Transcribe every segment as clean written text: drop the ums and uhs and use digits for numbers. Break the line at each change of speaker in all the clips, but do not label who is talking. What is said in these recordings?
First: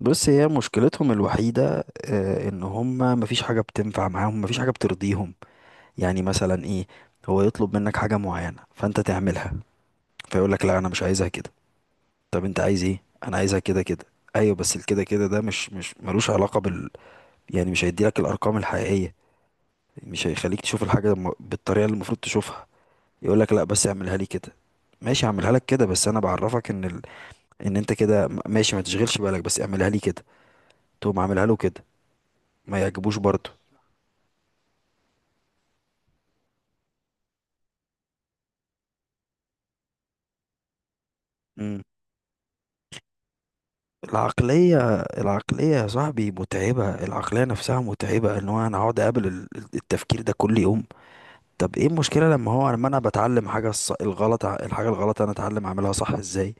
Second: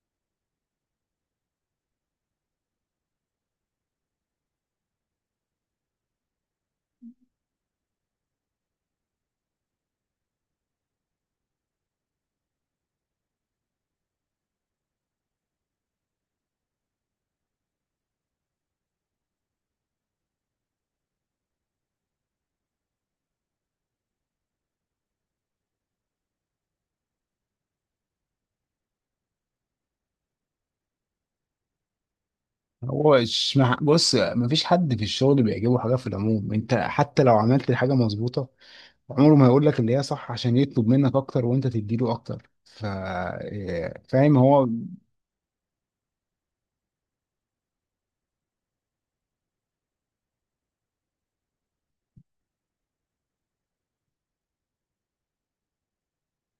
بص، هي مشكلتهم الوحيدة، ان هما مفيش حاجة بتنفع معاهم، مفيش حاجة بترضيهم. يعني مثلا ايه؟ هو يطلب منك حاجة معينة فانت تعملها، فيقولك لا، انا مش عايزها كده. طب انت عايز ايه؟ انا عايزها كده كده. ايوه، بس الكده كده ده مش ملوش علاقة بال... يعني مش هيديلك الارقام الحقيقية، مش هيخليك تشوف الحاجة بالطريقة اللي المفروض تشوفها. يقولك لا، بس اعملها لي كده. ماشي، هعملها لك كده، بس انا بعرفك ان ال... ان انت كده ماشي، ما تشغلش بالك، بس اعملها لي كده. تقوم عاملها له كده، ما يعجبوش
هو
برضه.
مش مع... بص، مفيش حد في الشغل بيعجبه حاجه في العموم. انت حتى لو عملت الحاجه مظبوطه، عمره ما هيقول لك اللي هي صح، عشان يطلب منك اكتر وانت
مم.
تديله اكتر. ف فاهم هو.
العقلية العقلية يا صاحبي متعبة، العقلية نفسها متعبة، ان هو انا اقعد اقابل التفكير ده كل يوم. طب ايه المشكلة لما هو لما انا بتعلم حاجة الغلط الحاجة الغلط، انا اتعلم اعملها صح ازاي؟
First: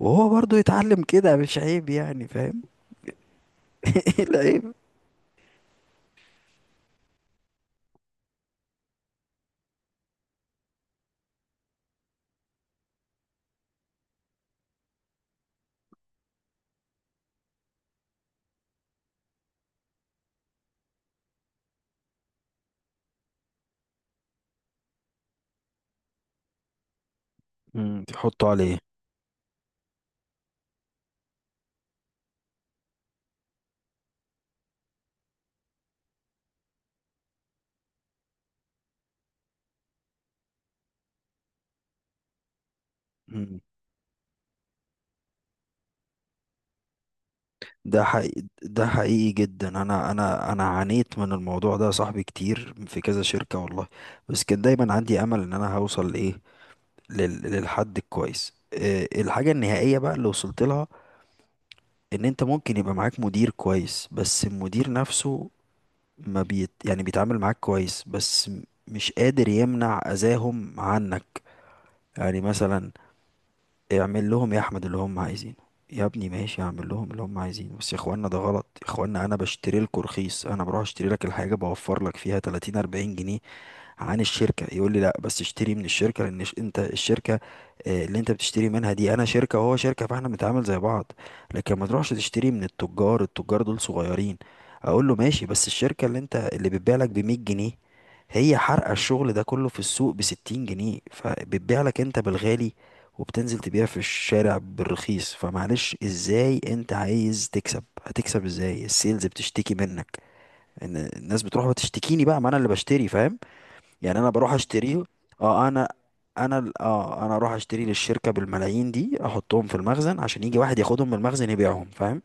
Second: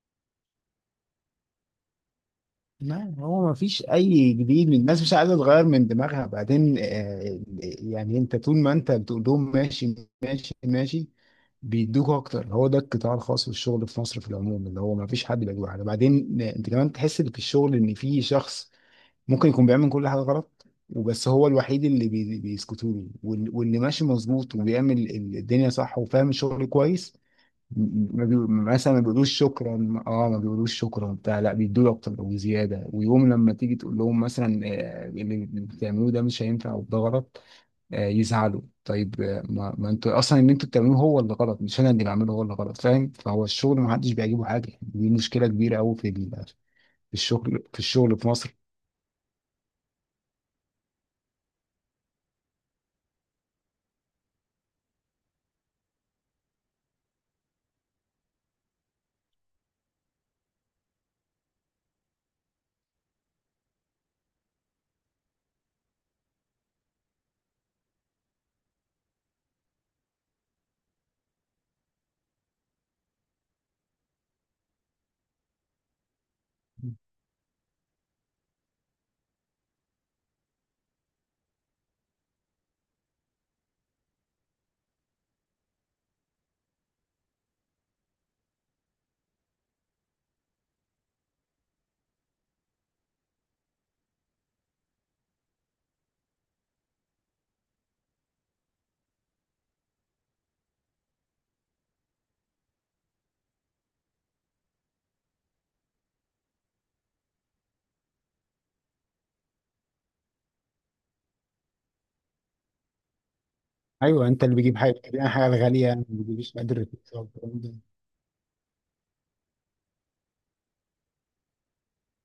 وهو برضو يتعلم كده، مش عيب يعني، فاهم؟
ما هو مفيش
ايه
اي جديد،
العيب؟
من الناس مش عايزه تغير من دماغها. بعدين يعني انت طول ما انت بتقول لهم ماشي ماشي ماشي، بيدوك اكتر. هو ده القطاع الخاص في الشغل في مصر في العموم، اللي هو مفيش حد بيعجبه حاجه. بعدين انت كمان تحس ان في الشغل، ان في شخص ممكن يكون بيعمل كل حاجة غلط وبس، هو الوحيد اللي بيسكتوا له، واللي ماشي مظبوط وبيعمل الدنيا صح وفاهم الشغل كويس،
مم،
م- ما بي...
تحطه عليه.
مثلا ما بيقولوش شكرا. اه ما بيقولوش شكرا بتاع، لا بيدوا اكتر وزياده. ويوم لما تيجي تقول لهم مثلا اللي بتعملوه ده مش هينفع وده غلط، يزعلوا. طيب ما انتوا اصلا اللي انتوا بتعملوه هو اللي غلط، مش انا اللي بعمله هو اللي غلط، فاهم. فهو
مم.
الشغل ما حدش بيعجبه حاجه، دي مشكله كبيره قوي في الشغل في
ده
الشغل في
حقيقي،
مصر.
ده حقيقي جدا، انا عانيت من الموضوع ده يا صاحبي كتير في كذا شركة والله. بس كان دايما عندي امل ان انا هوصل لايه، للحد الكويس، الحاجة النهائية بقى اللي وصلت لها. ان انت ممكن يبقى معاك مدير كويس، بس المدير نفسه ما بيت يعني بيتعامل معاك كويس، بس مش قادر يمنع اذاهم عنك. يعني مثلا، اعمل لهم يا احمد اللي هم عايزينه، يا ابني ماشي اعمل لهم اللي هم عايزينه، بس يا اخوانا ده غلط، يا اخوانا انا بشتري لكم رخيص، انا بروح اشتري لك الحاجة بوفر لك فيها 30 40 جنيه عن الشركة، يقول لي لا، بس اشتري من الشركة، لان انت الشركة، اللي انت بتشتري منها دي، انا شركة وهو شركة، فاحنا بنتعامل زي بعض، لكن ما تروحش تشتري من التجار، التجار دول صغيرين. اقول له ماشي، بس الشركة اللي بتبيع لك ب 100 جنيه هي حارقة الشغل ده كله في السوق ب 60 جنيه، فبتبيع لك انت بالغالي، وبتنزل تبيع في الشارع بالرخيص، فمعلش، ازاي انت عايز تكسب؟ هتكسب ازاي؟ السيلز بتشتكي منك ان الناس بتروح وتشتكيني بقى، ما انا اللي بشتري، فاهم؟ يعني
ايوه،
انا
انت
بروح
اللي بيجيب حاجه،
اشتريه.
يعني حاجه
اه، انا
غاليه، ما بيجيبش
انا
قدر
ال-
الرخيص أو
اه انا اروح
الكلام ده،
اشتري للشركه بالملايين دي، احطهم في المخزن عشان يجي واحد ياخدهم من المخزن يبيعهم، فاهم؟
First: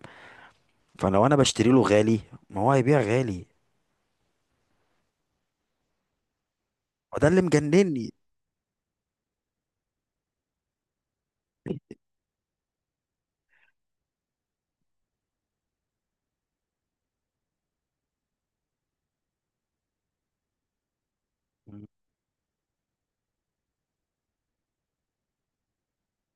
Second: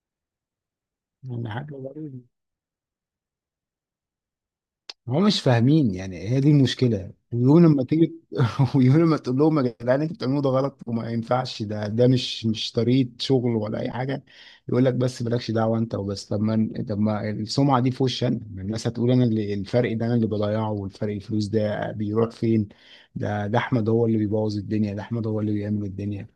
فلو انا
يعني
بشتري
حاجه
له غالي،
غريبه.
ما هو هيبيع غالي.
هم مش فاهمين، يعني هي دي المشكله.
وده اللي
ويقول لما
مجنني.
تيجي ويقول لما تقول لهم يا جدعان انتوا بتعملوه ده غلط وما ينفعش، ده مش طريقه شغل ولا اي حاجه، يقول لك بس مالكش دعوه انت وبس. طب ما السمعه دي في وشي انا، ما الناس هتقول انا اللي الفرق ده انا اللي بضيعه، والفرق الفلوس ده بيروح فين؟ ده احمد هو اللي بيبوظ الدنيا، ده احمد هو اللي بيعمل الدنيا.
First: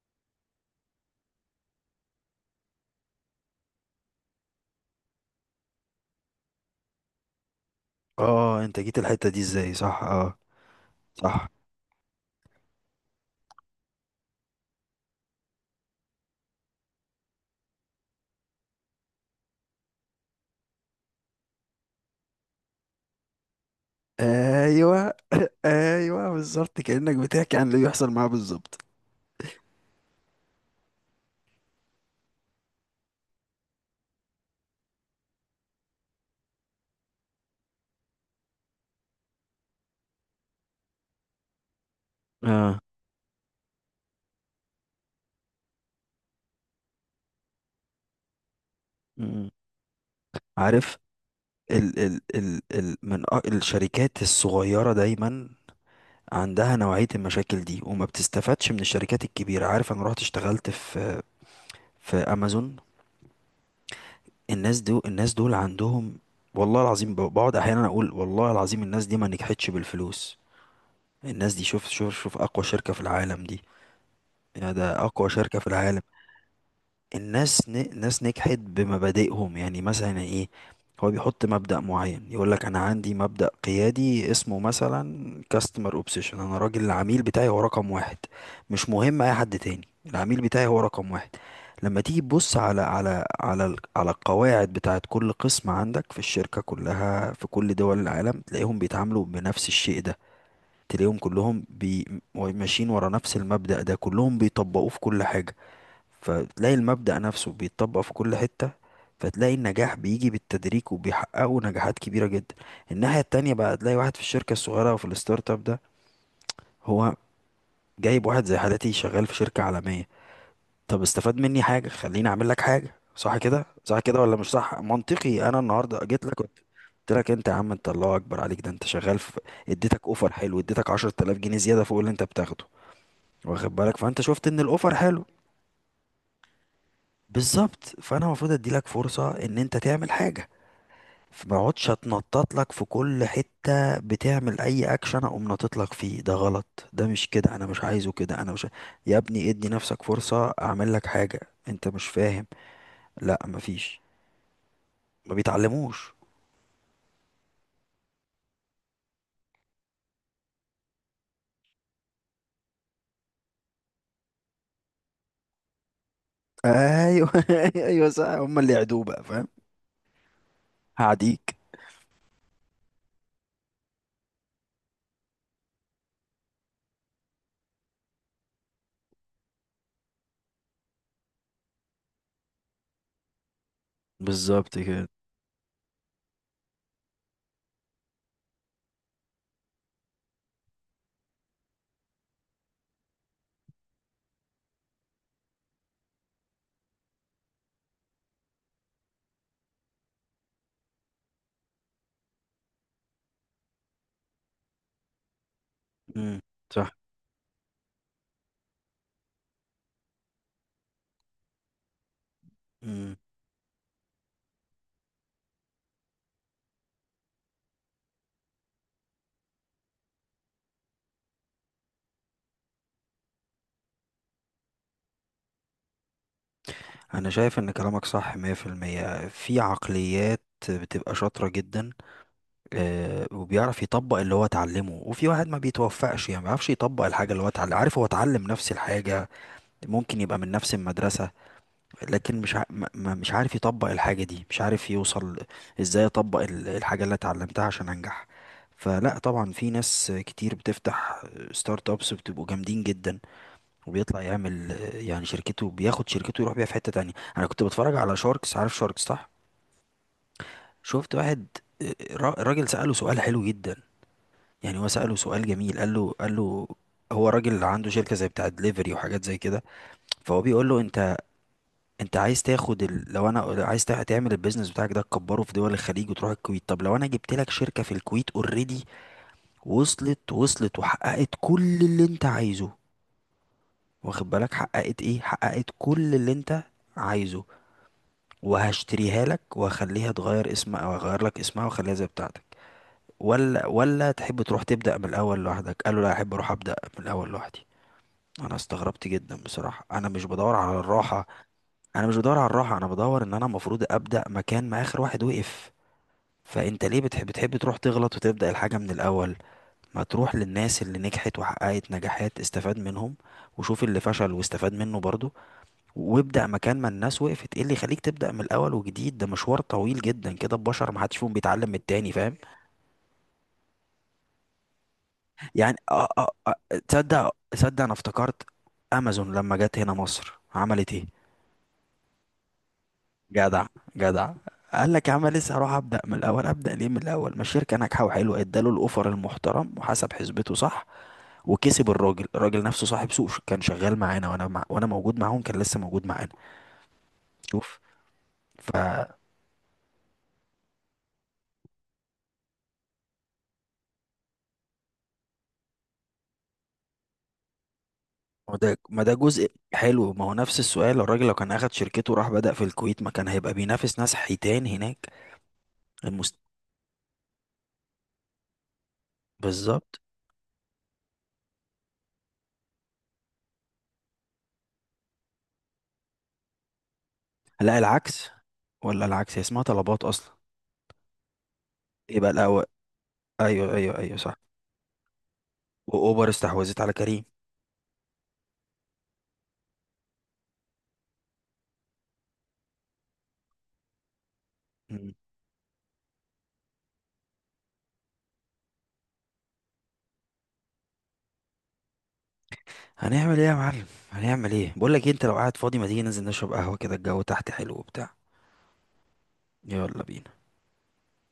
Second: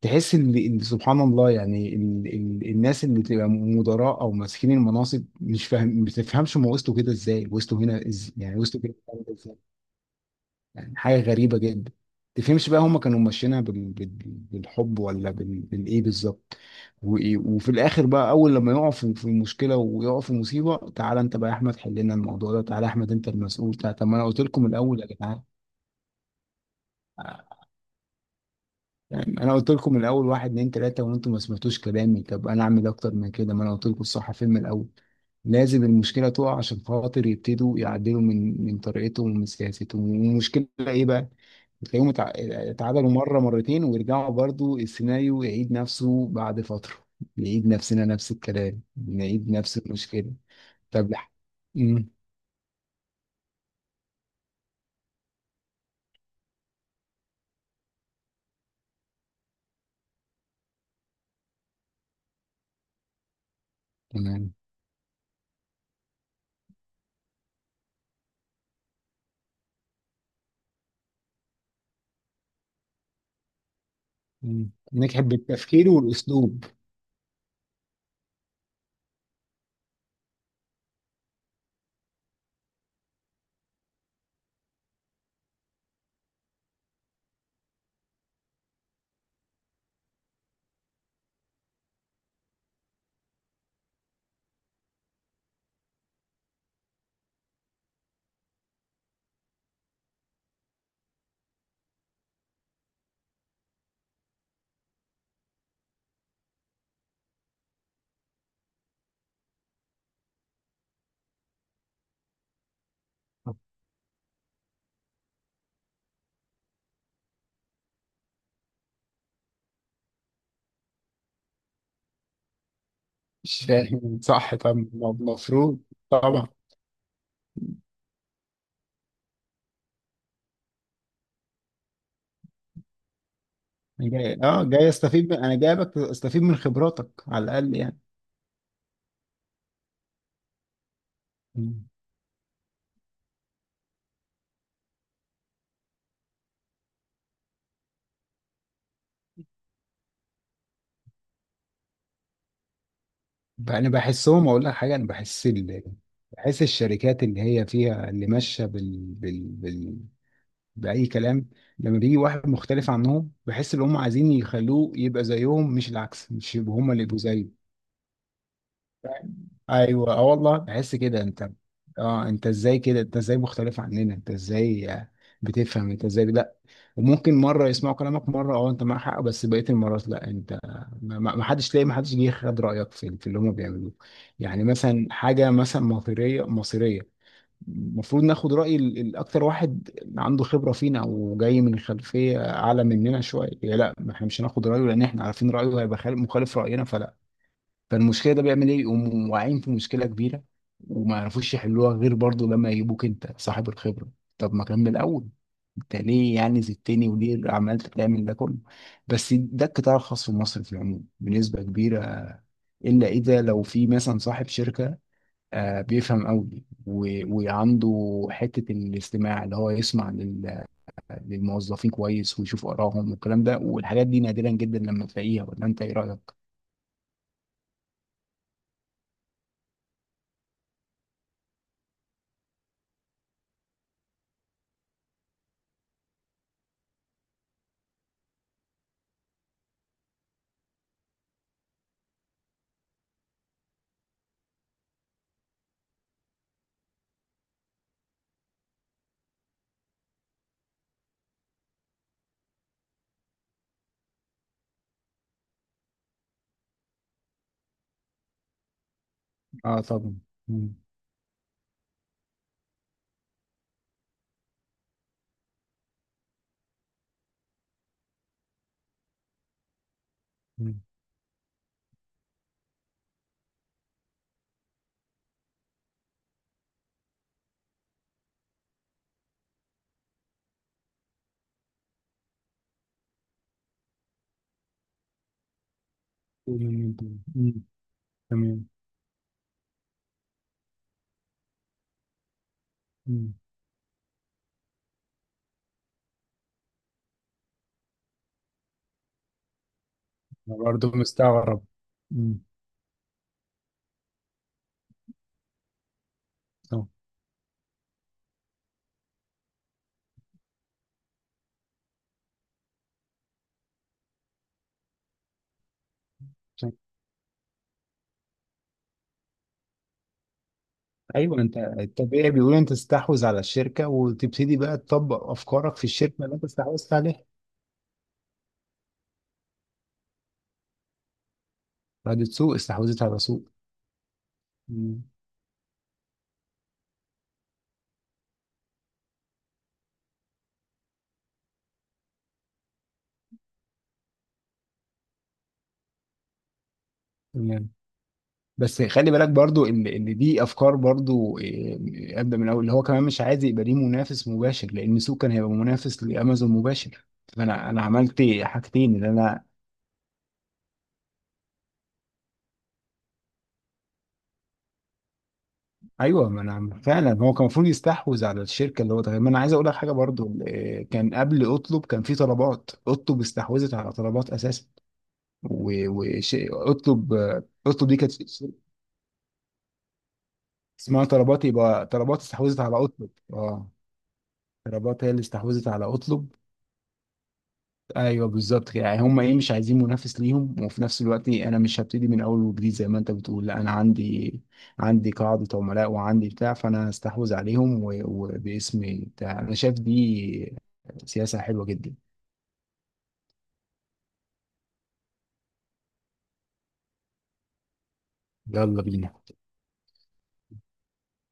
تحس ان سبحان الله، يعني الناس اللي بتبقى مدراء او ماسكين المناصب، مش فاهم ما بتفهمش هم وصلوا كده ازاي، وصلوا هنا يعني
اه، انت
وصلوا كده
جيت الحته دي
ازاي،
ازاي؟ صح، اه.
يعني حاجه
صح.
غريبه جدا. ما تفهمش بقى هم كانوا ماشيينها بالحب ولا بالايه بالظبط؟ وإيه، وفي الاخر بقى، اول لما يقعوا في مشكله ويقعوا في مصيبه، تعالى انت بقى يا احمد حل لنا الموضوع ده، تعالى يا احمد انت المسؤول، تعالى. طب ما انا قلت لكم من الاول يا
ايوه
جدعان،
ايوه، بالظبط، كانك بتحكي عن اللي بيحصل معاه بالظبط.
يعني انا قلت لكم من الاول واحد اتنين تلاته وانتم ما سمعتوش كلامي. طب انا اعمل اكتر من كده؟ ما انا قلت لكم الصح فين من الاول. لازم المشكله تقع عشان خاطر يبتدوا يعدلوا من طريقتهم ومن سياستهم، والمشكله ايه بقى؟ بتلاقيهم اتع-
اه،
اتعادلوا مره مرتين ويرجعوا برضو، السيناريو يعيد نفسه بعد فتره. نعيد نفسنا، نفس الكلام،
م- م.
نعيد نفس المشكله.
عارف.
طب لح
ال
امم،
ال ال ال من الشركات الصغيره دايما عندها نوعية المشاكل دي، وما بتستفادش من الشركات الكبيرة، عارف؟ انا رحت اشتغلت في امازون.
تمام.
الناس دول عندهم، والله العظيم بقعد احيانا اقول والله العظيم الناس دي ما نجحتش بالفلوس، الناس دي، شوف شوف شوف، اقوى شركة في العالم دي.
مم.
يعني ده
نجحت
اقوى شركة في
بالتفكير
العالم.
والاسلوب.
ناس نجحت بمبادئهم. يعني مثلا ايه؟ هو بيحط مبدأ معين، يقول لك انا عندي مبدأ قيادي اسمه مثلا customer obsession. انا راجل، العميل بتاعي هو رقم واحد، مش مهم اي حد تاني، العميل بتاعي هو رقم واحد. لما تيجي تبص على على القواعد بتاعت كل قسم عندك في الشركة كلها في كل دول العالم، تلاقيهم بيتعاملوا بنفس الشيء ده. تلاقيهم كلهم ماشيين ورا نفس المبدأ ده، كلهم بيطبقوه في كل حاجة. فتلاقي المبدأ نفسه بيتطبق في كل حتة، فتلاقي النجاح بيجي بالتدريج، وبيحققوا نجاحات كبيرة جدا. الناحية التانية بقى، تلاقي واحد في الشركة الصغيرة وفي الستارت اب ده، هو جايب واحد زي حالتي شغال في شركة عالمية. طب استفاد مني حاجة، خليني اعمل لك حاجة صح كده،
مش
صح
فاهم
كده ولا مش
صح، طب
صح منطقي؟ انا
المفروض
النهاردة جيت لك،
طبعا.
قلت، قلت لك انت يا عم، انت الله اكبر عليك، ده انت شغال في، اديتك اوفر حلو، اديتك 10000 جنيه زيادة فوق اللي انت بتاخده، واخد بالك،
أنا
فانت
جاي
شفت ان
اه جاي
الاوفر حلو.
استفيد انا جايبك استفيد من خبراتك على الاقل
بالظبط،
يعني.
فانا المفروض اديلك فرصه ان انت تعمل حاجه، فما
مم.
اقعدش اتنطط لك في كل حته، بتعمل اي اكشن اقوم ناطط لك فيه. ده غلط، ده مش كده، انا مش عايزه كده، انا مش ع- يا ابني ادي نفسك فرصه، اعمل لك حاجه. انت مش فاهم. لا،
انا
مفيش،
بحسهم، اقول لك حاجه،
ما بيتعلموش.
بحس الشركات اللي هي فيها، اللي ماشيه باي كلام، لما بيجي واحد مختلف عنهم، بحس ان هم عايزين يخلوه يبقى زيهم، مش العكس، مش يبقوا هم اللي يبقوا
ايوه
زيه.
ايوه صح، هم اللي يعدوه بقى، فاهم؟
ايوه، اه والله بحس كده.
هعديك.
انت اه، انت ازاي كده، انت ازاي مختلف عننا، انت ازاي بتفهم، انت ازاي؟ لا. وممكن مره يسمعوا كلامك، مره اه انت معاك حق، بس بقيه المرات لا. انت ما حدش تلاقي ما حدش جه خد رايك في اللي هم بيعملوه، يعني
بالظبط
مثلا
كده.
حاجه مثلا مصيريه مصيريه، المفروض ناخد راي الاكتر واحد عنده خبره فينا وجاي من خلفيه اعلى مننا شويه. لا، ما احنا مش هناخد رايه لان احنا عارفين رايه هيبقى مخالف راينا، فلا. فالمشكله ده بيعمل ايه، يقوموا واقعين في مشكله كبيره وما يعرفوش يحلوها غير برضه لما يجيبوك انت صاحب الخبره. طب ما كان من الاول، انت ليه
امم.
يعني
صح.
زدتني وليه تعمل ده كله؟ بس ده القطاع الخاص في مصر في العموم بنسبه كبيره، الا
امم.
اذا لو في مثلا صاحب شركه بيفهم قوي وعنده حته الاستماع، اللي هو يسمع للموظفين كويس ويشوف ارائهم والكلام ده والحاجات دي، نادرا جدا لما تلاقيها. ولا انت ايه رايك؟
انا شايف ان كلامك صح 100% في المية. في عقليات بتبقى شاطره جدا، وبيعرف يطبق اللي هو اتعلمه، وفي واحد ما بيتوفقش، يعني ما بيعرفش يطبق الحاجة اللي هو اتعلم، عارف؟ هو اتعلم نفس الحاجة، ممكن يبقى من نفس المدرسة، لكن مش ع... ما ما- مش عارف يطبق الحاجة دي، مش عارف يوصل ازاي اطبق الحاجة اللي اتعلمتها عشان انجح. فلا طبعا، في ناس كتير بتفتح ستارت ابس، بتبقوا جامدين جدا، وبيطلع يعمل يعني شركته، بياخد شركته يروح بيها في حتة تانية. انا كنت بتفرج على شاركس، عارف شاركس صح؟
اه طبعا. مم.
شفت واحد، راجل سأله سؤال حلو جدا، يعني هو سأله سؤال جميل، قال له، هو راجل عنده شركة زي بتاع دليفري وحاجات زي كده، فهو بيقول له
مم.
انت، لو انا عايز تعمل البيزنس بتاعك ده تكبره في دول الخليج وتروح الكويت، طب لو انا جبت لك شركة في الكويت اوريدي، وصلت وحققت كل اللي انت عايزه، واخد بالك، حققت ايه؟ حققت كل اللي انت
طول المدة.
عايزه،
مم. تمام.
وهشتريها لك وهخليها تغير اسمها، او هغير لك اسمها واخليها زي بتاعتك،
مم.
ولا تحب تروح تبدأ من الاول لوحدك؟ قال له لا، احب اروح ابدأ من الاول لوحدي. انا استغربت جدا بصراحه. انا مش بدور
أنا
على
برضه
الراحه،
مستغرب.
انا مش بدور
مم.
على الراحه، انا بدور ان انا المفروض ابدا مكان ما اخر واحد وقف. فانت
آه.
ليه بتحب تروح تغلط وتبدا الحاجه من الاول؟ ما تروح للناس اللي نجحت وحققت نجاحات استفاد منهم، وشوف اللي فشل واستفاد منه برضه، وابدا مكان ما الناس وقفت. ايه اللي يخليك تبدا من الاول وجديد؟ ده مشوار طويل جدا كده، البشر ما حدش فيهم
أيوه، أنت
بيتعلم من التاني،
الطبيعي
فاهم؟
بيقول أنت تستحوذ على الشركة وتبتدي بقى تطبق
يعني
أفكارك في الشركة اللي أنت استحوذت عليها.
تصدق انا افتكرت امازون لما جت هنا مصر عملت ايه؟
بعد سوق، استحوذت على سوق.
جدع، جدع. قال
مم.
لك يا عم لسه هروح ابدا من الاول؟ ابدا ليه من الاول ما الشركه ناجحه وحلوه؟ اداله الاوفر المحترم وحسب حسبته صح، وكسب الراجل. الراجل نفسه صاحب سوق كان شغال معانا، وانا موجود معاهم، كان لسه موجود معانا.
تمام.
شوف، ف
بس خلي بالك برضو ان دي افكار برضو ابدا من الاول، اللي هو كمان مش عايز يبقى ليه منافس مباشر، لان سوق كان هيبقى منافس لامازون مباشر. فانا عملت
ما ده
حاجتين،
ما
اللي
ده
انا.
جزء حلو، ما هو نفس السؤال. الراجل لو كان اخد شركته وراح بدأ في الكويت ما كان هيبقى بينافس ناس حيتان هناك؟
ايوه،
المست...
ما انا فعلا هو كان المفروض يستحوذ على الشركه اللي هو ده. ما انا عايز اقول لك حاجه
بالظبط.
برضو، كان قبل اطلب كان في طلبات. اطلب استحوذت على طلبات اساسا، وش اطلب،
لا،
اطلب دي كانت
العكس، ولا العكس، هي اسمها طلبات اصلا،
اسمها طلبات. يبقى طلبات
يبقى
استحوذت
الاول،
على اطلب، اه.
ايوه ايوه ايوه صح.
طلبات هي اللي استحوذت على
واوبر
اطلب.
استحوذت على كريم.
ايوه بالظبط كده، يعني هم ايه مش عايزين منافس ليهم، وفي نفس الوقت انا مش هبتدي من اول وجديد زي ما انت بتقول، لا انا عندي قاعده عملاء وعندي بتاع، فانا هستحوذ عليهم وباسمي بتاع. انا شايف دي سياسه حلوه جدا.
هنعمل ايه يا معلم؟ هنعمل ايه؟ بقول لك انت لو قاعد فاضي ما تيجي ننزل نشرب قهوه كده، الجو تحت حلو وبتاع.
يلا بينا.
يلا بينا.